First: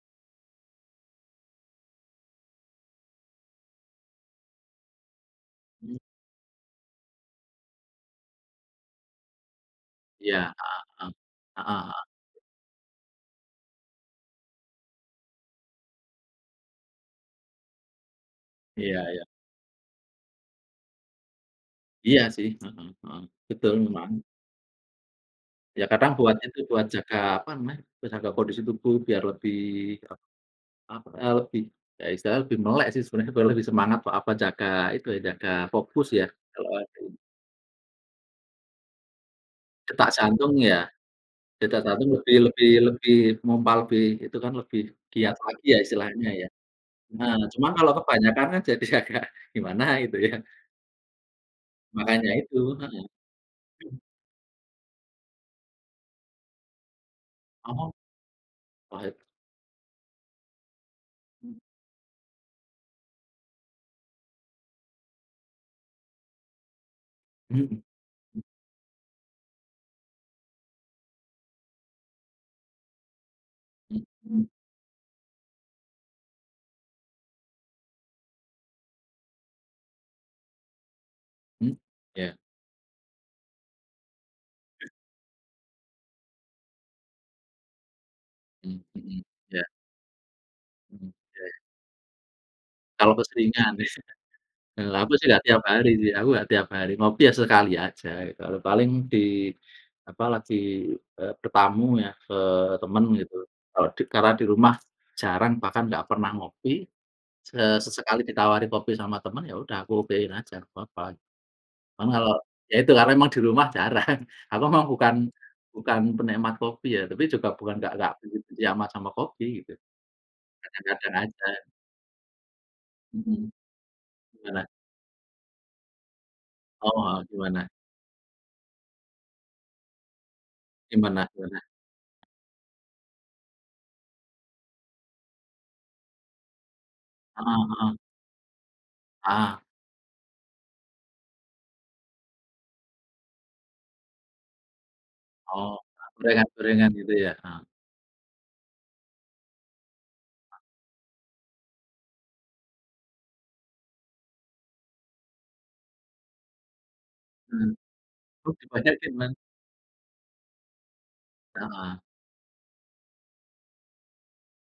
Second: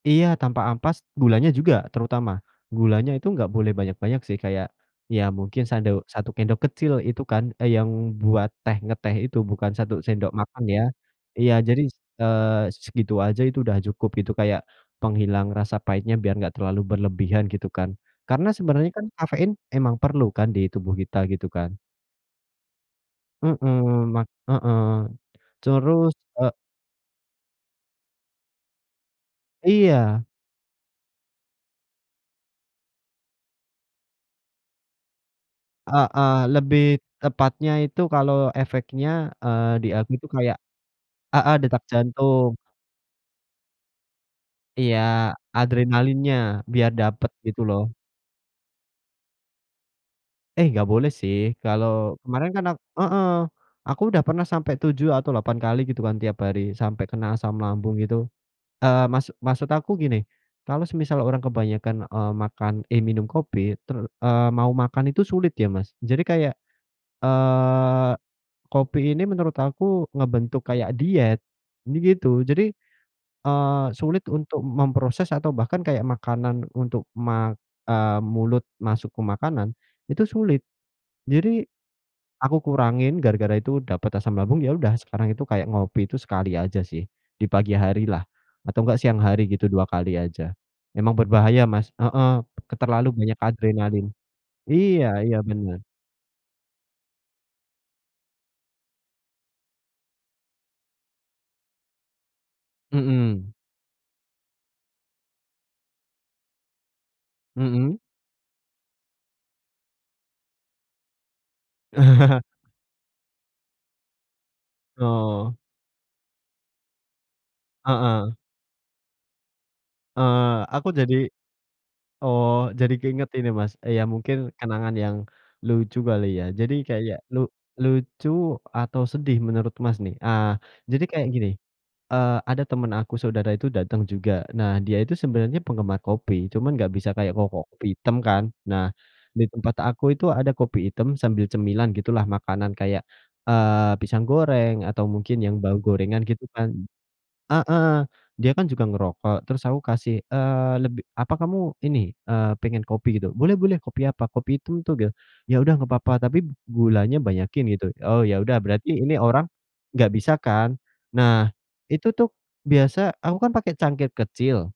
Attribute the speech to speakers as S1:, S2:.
S1: Iya tanpa ampas, gulanya juga terutama. Gulanya itu nggak boleh banyak-banyak sih, kayak, ya mungkin sadu
S2: Hmm.
S1: 1 sendok kecil itu kan. Eee, yang buat teh ngeteh itu, bukan 1 sendok
S2: Ya,
S1: makan ya.
S2: Heeh, eh.
S1: Iya.
S2: Heeh
S1: Jadi,
S2: heeh.
S1: eee, segitu aja itu udah cukup gitu. Kayak, penghilang rasa pahitnya biar nggak terlalu berlebihan gitu kan. Karena sebenarnya
S2: Iya
S1: kan
S2: iya.
S1: kafein emang perlu kan di tubuh kita, gitu kan.
S2: Iya sih. Mhm mhm. Betul
S1: Mhm,
S2: memang.
S1: ma heeh.
S2: Ya kadang
S1: Terus,
S2: buat
S1: eee
S2: itu, buat jaga, apa namanya, buat jaga kondisi tubuh biar lebih, ap
S1: Iya.
S2: apa, eee, lebih ya istilahnya lebih melek sih sebenarnya. Lebih semangat atau apa, jaga itu ya, jaga fokus ya
S1: Heeh
S2: kalau.
S1: lebih
S2: [unintelligible]
S1: tepatnya itu kalau efeknya, eee, di aku
S2: Detak
S1: itu
S2: jantung
S1: kayak
S2: ya.
S1: heeh,
S2: Detak
S1: detak
S2: jantung lebih
S1: jantung.
S2: lebih lebih mompa lebih, itu kan lebih
S1: Iya,
S2: giat lagi ya istilahnya
S1: adrenalinnya.
S2: ya.
S1: Biar dapat
S2: Nah
S1: gitu
S2: cuma
S1: loh.
S2: kalau kebanyakan kan jadi agak gimana gitu ya.
S1: Eh, enggak boleh sih kalau
S2: Makanya
S1: kemarin
S2: itu.
S1: kan aku
S2: Heeh.
S1: heeh.
S2: Mmm.
S1: Aku udah pernah sampai 7 atau 8 kali gitu kan tiap hari. Sampai kena asam
S2: Oh.
S1: lambung gitu.
S2: Wah,
S1: Eee,
S2: i
S1: maksud maksud aku gini, kalau semisal orang
S2: Hmm.
S1: kebanyakan, eee, makan eh, minum kopi ter eee, mau makan itu sulit ya Mas. Jadi kayak,
S2: Mhm.
S1: eee,
S2: Mmm.
S1: kopi ini menurut aku ngebentuk kayak diet. Jadi gitu. Jadi, eee, sulit
S2: Mhm.
S1: untuk memproses atau bahkan kayak makanan untuk ma eee, mulut masuk ke makanan, itu sulit. Jadi
S2: Hmm. Ya.
S1: aku kurangin gara-gara itu dapat asam lambung. Ya udah, sekarang itu kayak ngopi itu sekali aja sih, di pagi harilah.
S2: Mmm,
S1: Atau enggak, siang
S2: mhm.
S1: hari
S2: Ya.
S1: gitu 2 kali aja.
S2: Mhm,
S1: Emang
S2: ya.
S1: berbahaya Mas. Heeh. Ke terlalu
S2: Kalau
S1: banyak
S2: keseringan.
S1: adrenalin.
S2: Eee,
S1: Iya
S2: aku sih
S1: iya
S2: nggak tiap
S1: bener.
S2: hari sih, aku nggak tiap hari. Ngopi ya sekali aja gitu. Kalau paling di, apa, lagi, eee, bertamu ya ke teman gitu.
S1: Mhm.
S2: Kalau di karena di rumah jarang bahkan nggak pernah ngopi, eee,
S1: Mhm.
S2: sesekali ditawari kopi sama teman, ya udah aku okein aja nggak apa-apa. Kan kalau ya itu, karena emang di rumah jarang. Aku memang bukan
S1: Oh.
S2: bukan penikmat kopi ya. Tapi juga bukan nggak nggak
S1: Heeh.
S2: benci-benci amat sama kopi gitu.
S1: Eee, aku
S2: Kadang-kadang
S1: jadi
S2: aja.
S1: oh, jadi keinget ini
S2: Mhm.
S1: Mas, ya mungkin
S2: Gimana?
S1: kenangan yang lucu kali ya. Jadi
S2: Oh
S1: kayak
S2: heeh,
S1: lu
S2: gimana?
S1: lucu atau sedih menurut Mas nih. Ah, jadi
S2: Gimana
S1: kayak gini,
S2: gimana?
S1: eee, ada temen aku saudara itu datang juga. Nah dia itu sebenarnya penggemar kopi, cuman nggak bisa kayak ko
S2: Heeh
S1: kopi
S2: heeh.
S1: item kan. Nah di
S2: Ah.
S1: tempat aku itu ada kopi item sambil cemilan gitulah, makanan kayak, eee, pisang goreng, atau mungkin yang
S2: Oh,
S1: bau gorengan gitu kan.
S2: gorengan-gorengan gitu ya? Heeh.
S1: Heeh. Dia kan juga ngerokok, terus aku kasih, eee, lebih "Apa kamu ini, eee pengen kopi gitu?" "Boleh boleh! Kopi apa? Kopi itu tuge." "Ya udah nggak papa, tapi gulanya banyakin
S2: Mhm.
S1: gitu." Oh ya
S2: Oh,
S1: udah berarti
S2: banyak sih
S1: ini
S2: emang.
S1: orang nggak bisa kan. Nah
S2: Heeh.
S1: itu tuh biasa aku kan pakai cangkir kecil.